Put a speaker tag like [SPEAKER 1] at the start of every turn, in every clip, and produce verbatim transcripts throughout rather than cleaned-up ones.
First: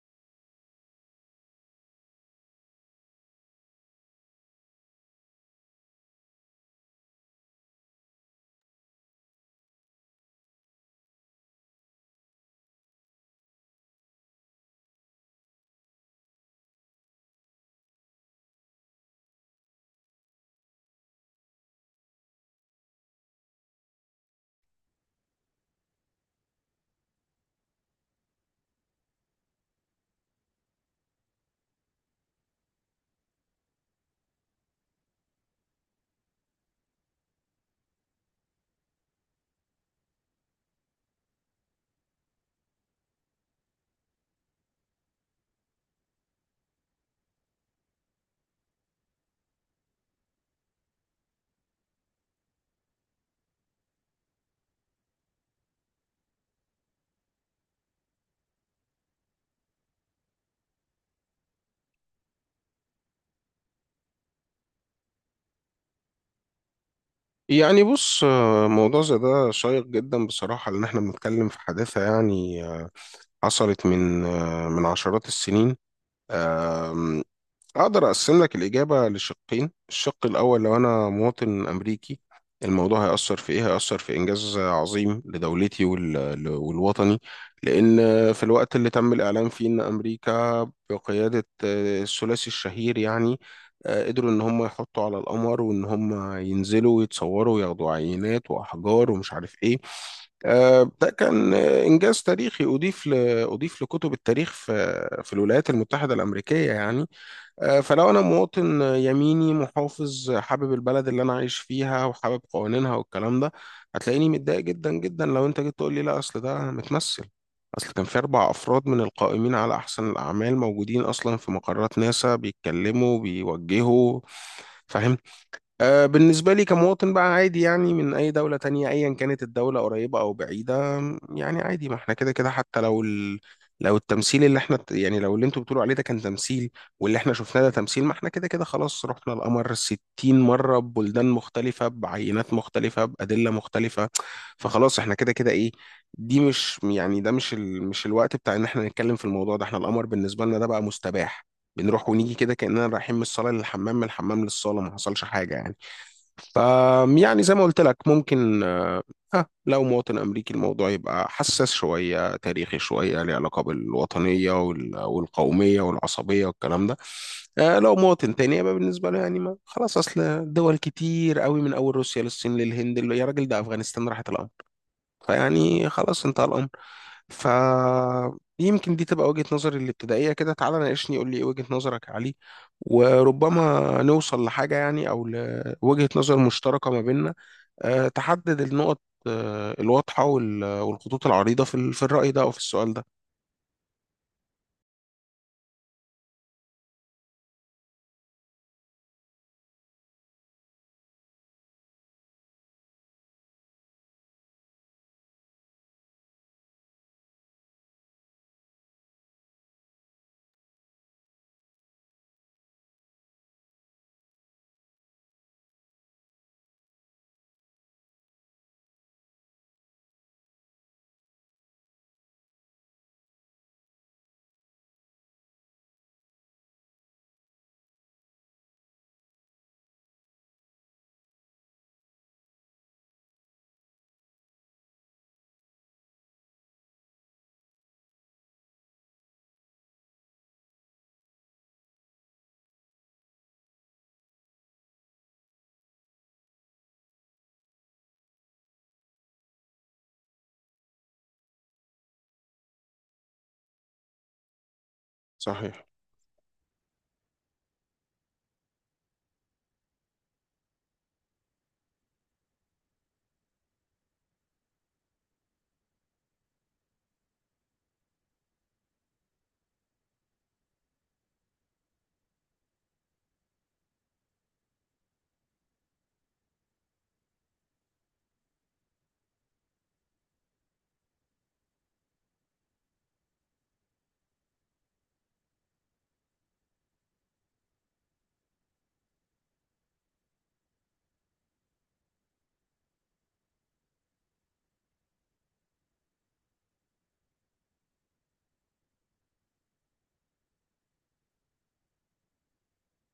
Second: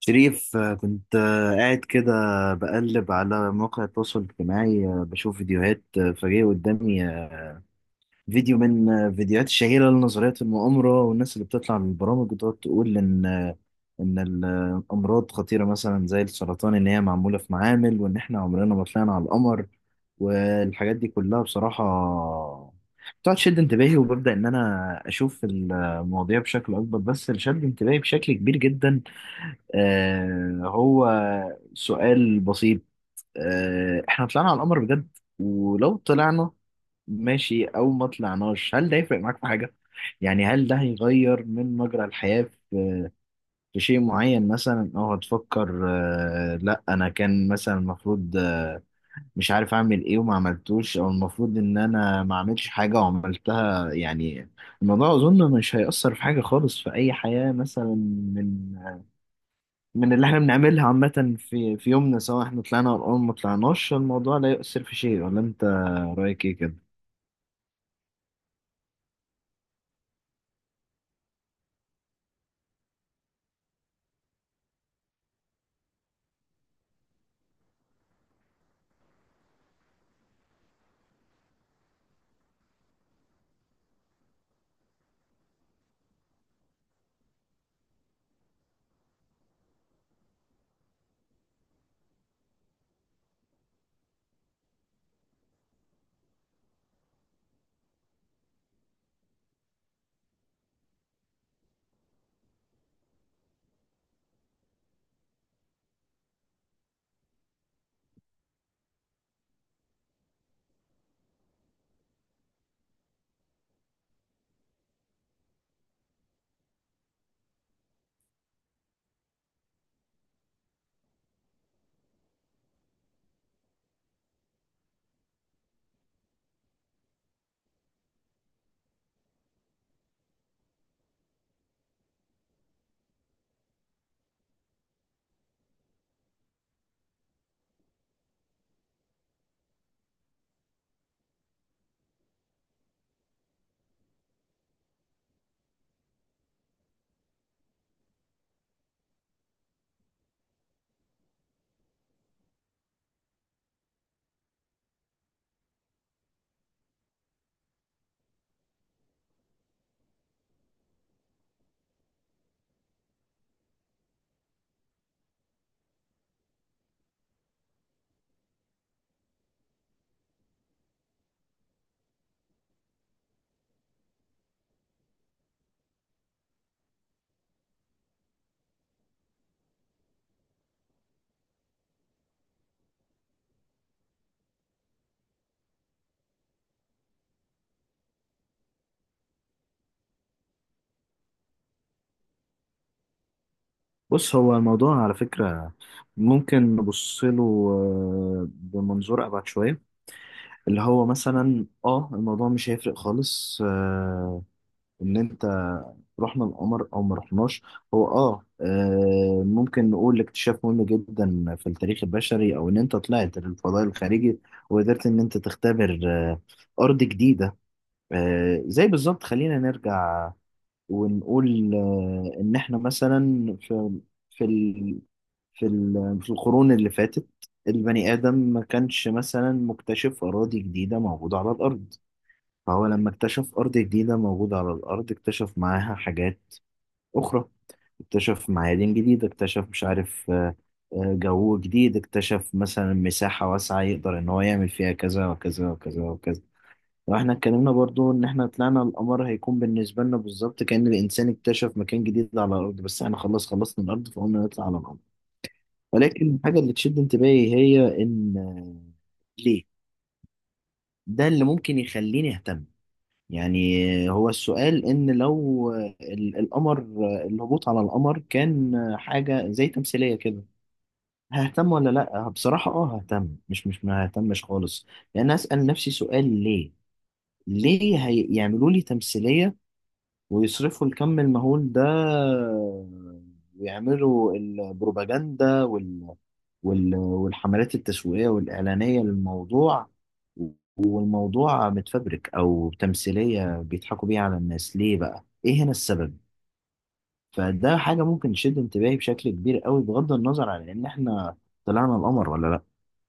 [SPEAKER 1] شريف، آه، كنت آه، قاعد كده بقلب على مواقع التواصل الاجتماعي، آه، بشوف فيديوهات، آه، فجأة قدامي فيديو من الفيديوهات الشهيرة لنظرية المؤامرة والناس اللي بتطلع من البرامج وتقعد تقول إن إن الأمراض خطيرة مثلا زي السرطان، إن هي معمولة في معامل وإن إحنا عمرنا ما طلعنا على القمر والحاجات دي كلها. بصراحة بتقعد تشد انتباهي وببدأ إن أنا أشوف المواضيع بشكل أكبر. بس اللي شد انتباهي بشكل كبير جدا آه هو سؤال بسيط: آه إحنا طلعنا على القمر بجد؟ ولو طلعنا ماشي او ما طلعناش، هل ده يفرق معاك في حاجه؟ يعني هل ده هيغير من مجرى الحياه في في شيء معين مثلا، او هتفكر آه، لا انا كان مثلا المفروض آه، مش عارف اعمل ايه وما عملتوش، او المفروض ان انا ما اعملش حاجه وعملتها؟ يعني الموضوع اظن مش هيأثر في حاجه خالص في اي حياه مثلا من من اللي احنا بنعملها عامه في في يومنا، سواء احنا طلعنا او ما طلعناش الموضوع لا يؤثر في شيء. ولا انت رايك ايه كده؟
[SPEAKER 2] يعني بص آه، موضوع زي ده شيق جدا بصراحة، لأن احنا بنتكلم في حادثة يعني آه، حصلت من آه، من عشرات السنين. أقدر أقسم لك الإجابة لشقين: الشق الأول، لو أنا مواطن أمريكي الموضوع هيأثر في إيه؟ هيأثر في إنجاز عظيم لدولتي وال... والوطني، لأن في الوقت اللي تم الإعلان فيه إن أمريكا بقيادة آه، الثلاثي الشهير يعني آه، قدروا إن هم يحطوا على القمر، وإن هم ينزلوا ويتصوروا وياخدوا عينات وأحجار ومش عارف إيه. آه، ده كان آه، إنجاز تاريخي أضيف ل... أضيف لكتب التاريخ في في الولايات المتحدة الأمريكية يعني. آه، فلو انا مواطن يميني محافظ حابب البلد اللي انا عايش فيها وحابب قوانينها والكلام ده، هتلاقيني متضايق جدا جدا لو انت جيت تقول لي لا، اصل ده متمثل، اصل كان في اربع افراد من القائمين على احسن الاعمال موجودين اصلا في مقرات ناسا بيتكلموا بيوجهوا. فاهم؟ آه، بالنسبة لي كمواطن بقى عادي يعني، من أي دولة تانية أيا كانت الدولة قريبة أو بعيدة، يعني عادي، ما احنا كده كده. حتى لو ال... لو التمثيل اللي احنا يعني، لو اللي انتوا بتقولوا عليه ده كان تمثيل، واللي احنا شفناه ده تمثيل، ما احنا كده كده خلاص رحنا القمر 60 مرة، ببلدان مختلفة بعينات مختلفة بأدلة مختلفة. فخلاص احنا كده كده ايه، دي مش يعني، ده مش ال... مش الوقت بتاع ان احنا نتكلم في الموضوع ده، احنا القمر بالنسبة لنا ده بقى مستباح، بنروح ونيجي كده كأننا رايحين من الصالة للحمام من الحمام للصالة، ما حصلش حاجة يعني. ف- يعني زي ما قلت لك، ممكن آه، لو مواطن أمريكي الموضوع يبقى حساس شوية تاريخي شوية ليه علاقة بالوطنية وال- والقومية والعصبية والكلام ده. آه، لو مواطن تاني يبقى بالنسبة له يعني ما خلاص، أصل دول كتير قوي من أول روسيا للصين للهند اللي- يا راجل ده أفغانستان راحت الأمر. فيعني خلاص انتهى الأمر. ف يمكن دي تبقى وجهة نظري الابتدائية كده، تعالى ناقشني قول لي ايه وجهة نظرك عليه، وربما نوصل لحاجة يعني أو لوجهة نظر مشتركة ما بيننا، آه، تحدد النقط آه، الواضحة وال- والخطوط العريضة في ال- في الرأي ده أو في السؤال ده.
[SPEAKER 1] بص، هو الموضوع على فكرة ممكن نبص له آه، بمنظور أبعد شوية، اللي هو مثلا اه الموضوع مش هيفرق خالص، آه، إن أنت رحنا القمر أو ما رحناش. هو اه، آه، ممكن نقول اكتشاف مهم جدا في التاريخ البشري، أو إن أنت طلعت للفضاء الخارجي وقدرت إن أنت تختبر آه، أرض جديدة، آه، زي بالظبط. خلينا نرجع ونقول آه، إن إحنا مثلا في في في ال- في القرون اللي فاتت البني آدم ما كانش مثلا مكتشف أراضي جديدة موجودة على الأرض، فهو لما اكتشف أرض جديدة موجودة على الأرض اكتشف معاها حاجات أخرى، اكتشف معادن جديدة، اكتشف مش عارف آه، آه، جو جديد، اكتشف مثلا مساحة واسعة يقدر إن هو يعمل فيها كذا وكذا وكذا وكذا. واحنا اتكلمنا برضو ان احنا طلعنا القمر هيكون بالنسبة لنا بالظبط كأن الانسان اكتشف مكان جديد على الارض، بس احنا خلاص خلصنا الارض فقلنا نطلع على القمر.
[SPEAKER 2] صحيح.
[SPEAKER 1] ولكن الحاجة اللي تشد انتباهي هي إن آه، ليه؟ ده اللي ممكن يخليني أهتم. يعني آه، هو السؤال إن لو آه، ال- القمر آه، الهبوط على القمر كان آه، حاجة زي تمثيلية كده، ههتم ولا لأ؟ بصراحة أه ههتم. مش مش ما ههتمش خالص، لأن أسأل نفسي سؤال: ليه؟ ليه هيعملوا لي تمثيلية ويصرفوا الكم المهول ده ويعملوا البروباجندا وال... وال... والحملات التسويقية والإعلانية للموضوع، والموضوع متفبرك أو تمثيلية بيضحكوا بيها على الناس؟ ليه بقى؟ إيه هنا السبب؟ فده حاجة ممكن تشد انتباهي بشكل كبير قوي، بغض النظر عن إن إحنا طلعنا القمر ولا لأ،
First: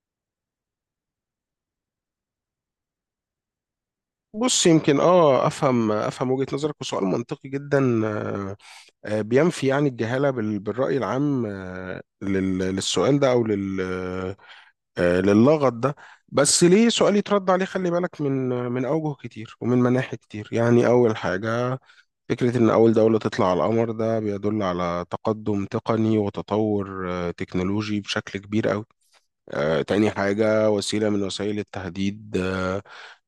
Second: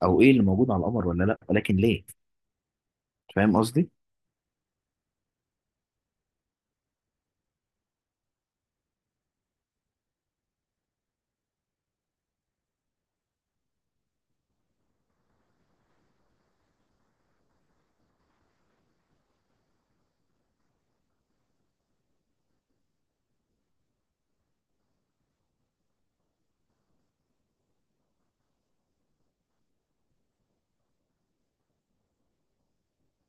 [SPEAKER 1] أو إيه اللي موجود على القمر ولا لأ، ولكن ليه؟ فاهم قصدي؟
[SPEAKER 2] بص يمكن اه افهم افهم وجهة نظرك، وسؤال منطقي جدا، آه، آه، بينفي يعني الجهالة بال- بالرأي العام آه، لل- للسؤال ده او لل آه، للغط ده. بس ليه سؤال يترد عليه، خلي بالك من من اوجه كتير ومن مناحي كتير يعني. اول حاجة، فكرة ان اول دولة تطلع على القمر ده بيدل على تقدم تقني وتطور آه، تكنولوجي بشكل كبير قوي. آه، تاني حاجة، وسيلة من وسائل التهديد آه،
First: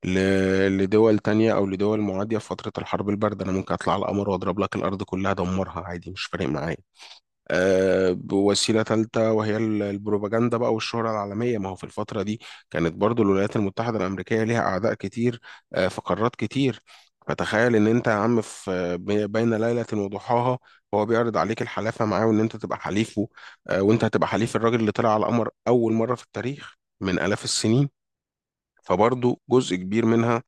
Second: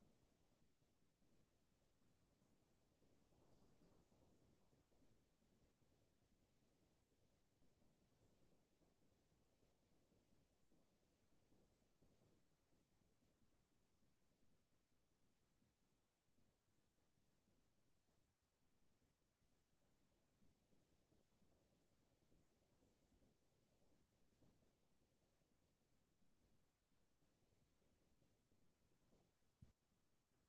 [SPEAKER 2] ل- لدول تانية أو لدول معادية في فترة الحرب الباردة، أنا ممكن أطلع على القمر وأضرب لك الأرض كلها أدمرها عادي مش فارق معايا. آه، بوسيلة ثالثة وهي ال- البروباجندا بقى والشهرة العالمية. ما هو في الفترة دي كانت برضو الولايات المتحدة الأمريكية ليها أعداء كتير آه، في قارات كتير. فتخيل إن أنت يا عم في آه، بي- بين ليلة وضحاها هو بيعرض عليك الحلافة معاه وإن أنت تبقى حليفه، آه، وأنت هتبقى حليف الراجل اللي طلع على القمر أول مرة في التاريخ من آلاف السنين. فبرضو جزء كبير منها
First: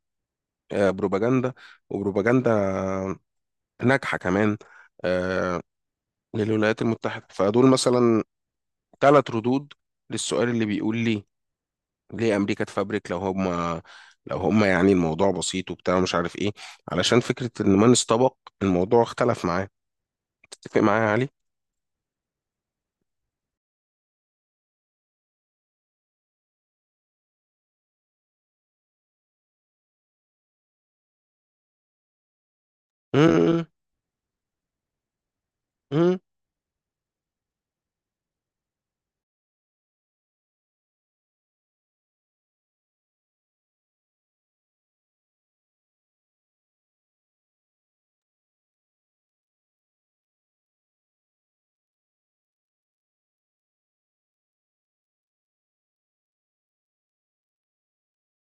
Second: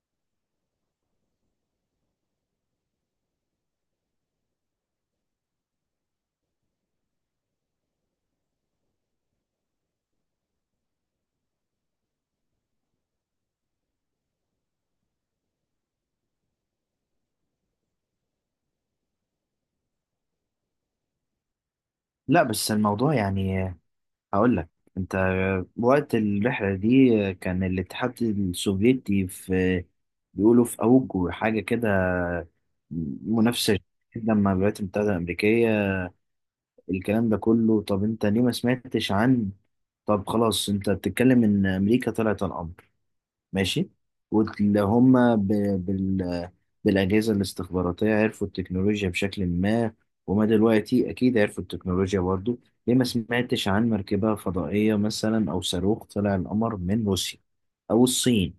[SPEAKER 2] آه، بروباجندا، وبروباجندا ناجحة كمان آه، للولايات المتحدة. فدول مثلا ثلاث ردود للسؤال اللي بيقول لي ليه امريكا تفبرك، لو هم لو هم يعني الموضوع بسيط وبتاع مش عارف ايه، علشان فكره ان من استبق الموضوع اختلف معاه. تتفق معايا يا علي؟
[SPEAKER 1] لا بس الموضوع يعني هقول لك، انت وقت الرحلة دي كان الاتحاد السوفيتي في، بيقولوا في اوج حاجة كده
[SPEAKER 2] امم.
[SPEAKER 1] منافسة جدا مع الولايات المتحدة الأمريكية.
[SPEAKER 2] امم.
[SPEAKER 1] الكلام ده كله، طب انت ليه ما سمعتش عن، طب خلاص انت بتتكلم ان امريكا طلعت على القمر ماشي، واللي هم ب... بال... بالأجهزة الاستخباراتية عرفوا التكنولوجيا بشكل ما، وما دلوقتي أكيد عرفوا التكنولوجيا برضو، ليه ما سمعتش عن مركبة فضائية مثلا أو صاروخ طلع القمر من روسيا أو الصين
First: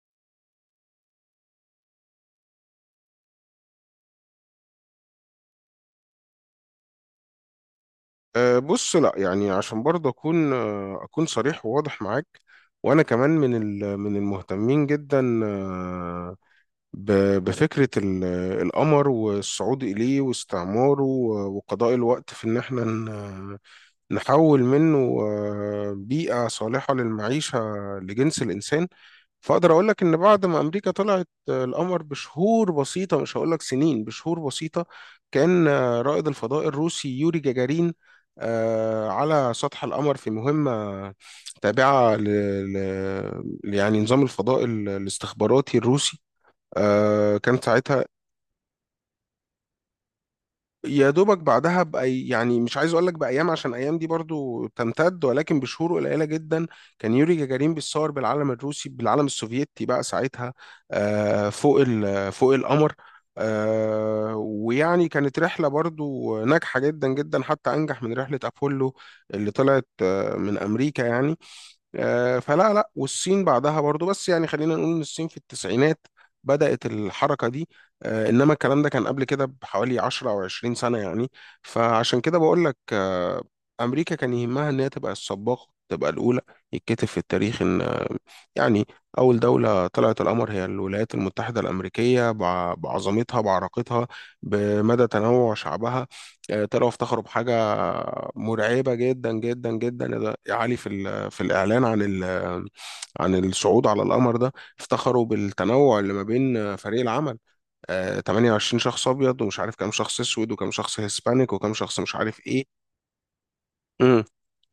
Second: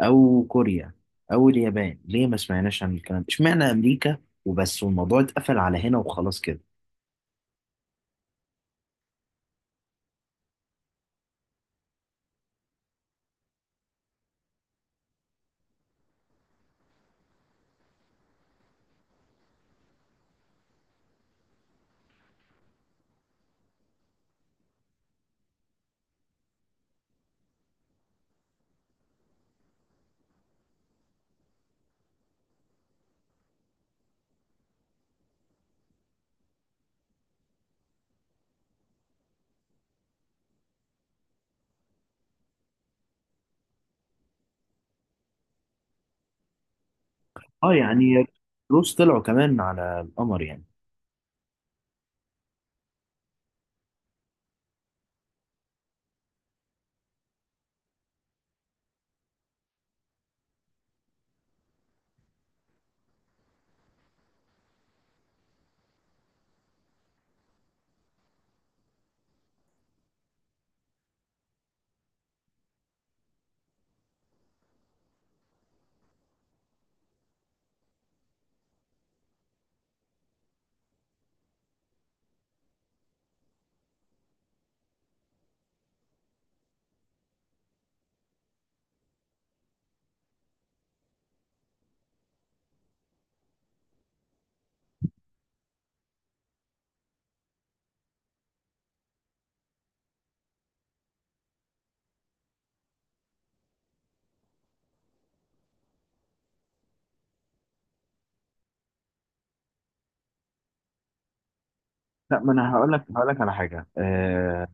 [SPEAKER 1] أو كوريا أو اليابان؟ ليه ما سمعناش عن الكلام ده؟ اشمعنى أمريكا وبس والموضوع اتقفل على هنا وخلاص كده؟
[SPEAKER 2] أه بص، لا يعني عشان برضه اكون آه، اكون صريح وواضح معاك. وانا كمان من ال- من المهتمين جدا آه، ب- بفكره ال- القمر والصعود اليه واستعماره و- وقضاء الوقت في ان احنا نحول منه آه، بيئة صالحة للمعيشة لجنس الإنسان. فأقدر أقول لك إن بعد ما أمريكا طلعت آه، القمر بشهور بسيطة، مش هقول لك سنين، بشهور بسيطة، كان آه، رائد الفضاء الروسي يوري جاجارين آه، على سطح القمر في مهمة تابعة ل... ل... يعني نظام الفضاء ال- الاستخباراتي الروسي. آه، كان
[SPEAKER 1] اه
[SPEAKER 2] ساعتها
[SPEAKER 1] يعني الروس طلعوا كمان على القمر يعني.
[SPEAKER 2] يا دوبك بعدها بأي، يعني مش عايز اقول لك بايام عشان ايام دي برضو تمتد، ولكن بشهور قليله جدا كان يوري جاجارين بيتصور بالعلم الروسي بالعلم السوفيتي بقى ساعتها آه، فوق ال- فوق القمر. آه، ويعني كانت رحله برضو ناجحه جدا جدا، حتى انجح من رحله ابولو اللي طلعت آه، من امريكا يعني. آه، فلا لا، والصين بعدها برضو، بس يعني خلينا نقول ان الصين في التسعينات بدأت الحركة دي. آه، انما الكلام ده كان قبل كده بحوالي عشر او عشرين سنة يعني. فعشان كده بقول لك آه، امريكا كان يهمها ان هي تبقى السباقة تبقى الاولى، يتكتب في التاريخ ان آه، يعني اول دولة طلعت القمر هي الولايات المتحدة الامريكية، بع- بعظمتها بعراقتها بمدى تنوع شعبها. آه، طلعوا افتخروا بحاجة مرعبة جدا جدا جدا يا علي في ال- في الإعلان عن ال- عن الصعود على القمر ده. افتخروا بالتنوع اللي ما بين فريق العمل، آه، 28 شخص أبيض ومش عارف كام شخص أسود وكام شخص هيسبانيك وكام شخص مش
[SPEAKER 1] لا،
[SPEAKER 2] عارف
[SPEAKER 1] ما انا هقول لك هقول لك على حاجه،
[SPEAKER 2] إيه.
[SPEAKER 1] آه،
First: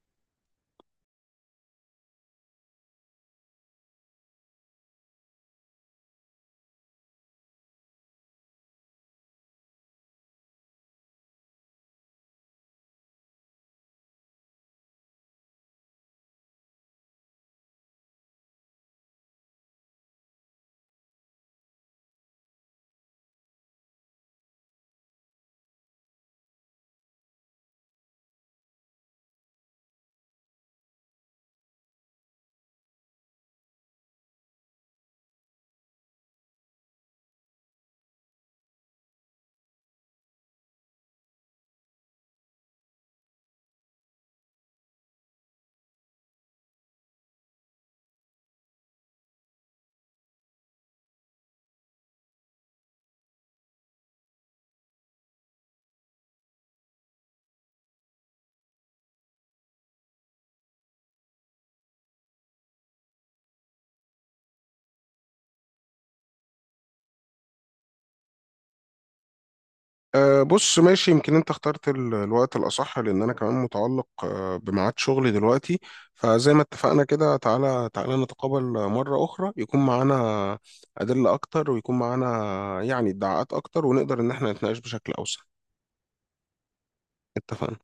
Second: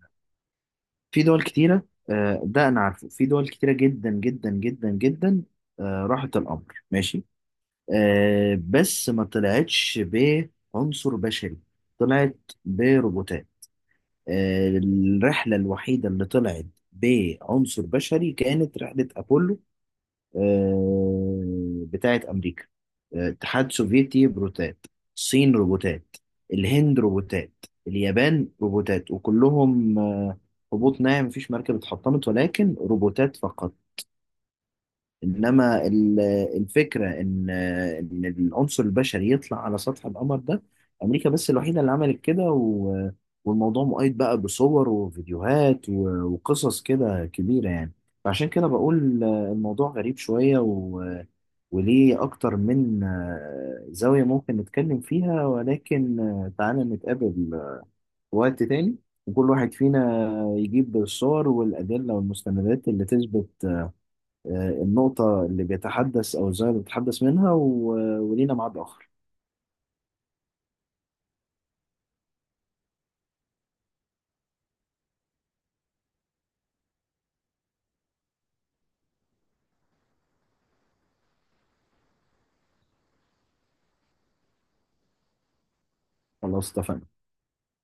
[SPEAKER 1] في دول كتيرة، آه، ده أنا عارفه، في دول كتيرة جدا جدا جدا جدا، آه، راحت الأمر ماشي، آه، بس ما طلعتش بعنصر بشري، طلعت بروبوتات. آه، الرحلة الوحيدة اللي طلعت بعنصر بشري كانت رحلة أبولو، آه، بتاعة أمريكا. آه، اتحاد سوفيتي روبوتات، الصين روبوتات، الهند روبوتات، اليابان روبوتات، وكلهم آه، هبوط ناعم، مفيش مركبة اتحطمت، ولكن روبوتات فقط. إنما ال- الفكرة إن آه، إن العنصر البشري يطلع على سطح القمر ده، أمريكا بس الوحيدة اللي عملت كده، و- والموضوع مؤيد بقى بصور وفيديوهات و- وقصص كده كبيرة يعني. فعشان كده بقول آه، الموضوع غريب شوية، و وليه أكتر من آه، زاوية ممكن نتكلم فيها، ولكن آه، تعالى نتقابل في وقت تاني، وكل واحد فينا يجيب الصور والأدلة والمستندات اللي تثبت آه، النقطة اللي بيتحدث أو الزاوية اللي بيتحدث منها، و- ولينا ميعاد آخر.
[SPEAKER 2] أه بص ماشي، يمكن انت اخترت ال- الوقت الأصح لأن أنا كمان متعلق آه، بميعاد شغلي دلوقتي. فزي ما اتفقنا كده، تعالى تعالى نتقابل مرة أخرى، يكون معانا أدلة أكتر ويكون معانا يعني ادعاءات أكتر، ونقدر إن احنا نتناقش بشكل أوسع.
[SPEAKER 1] خلاص اتفقنا.
[SPEAKER 2] اتفقنا.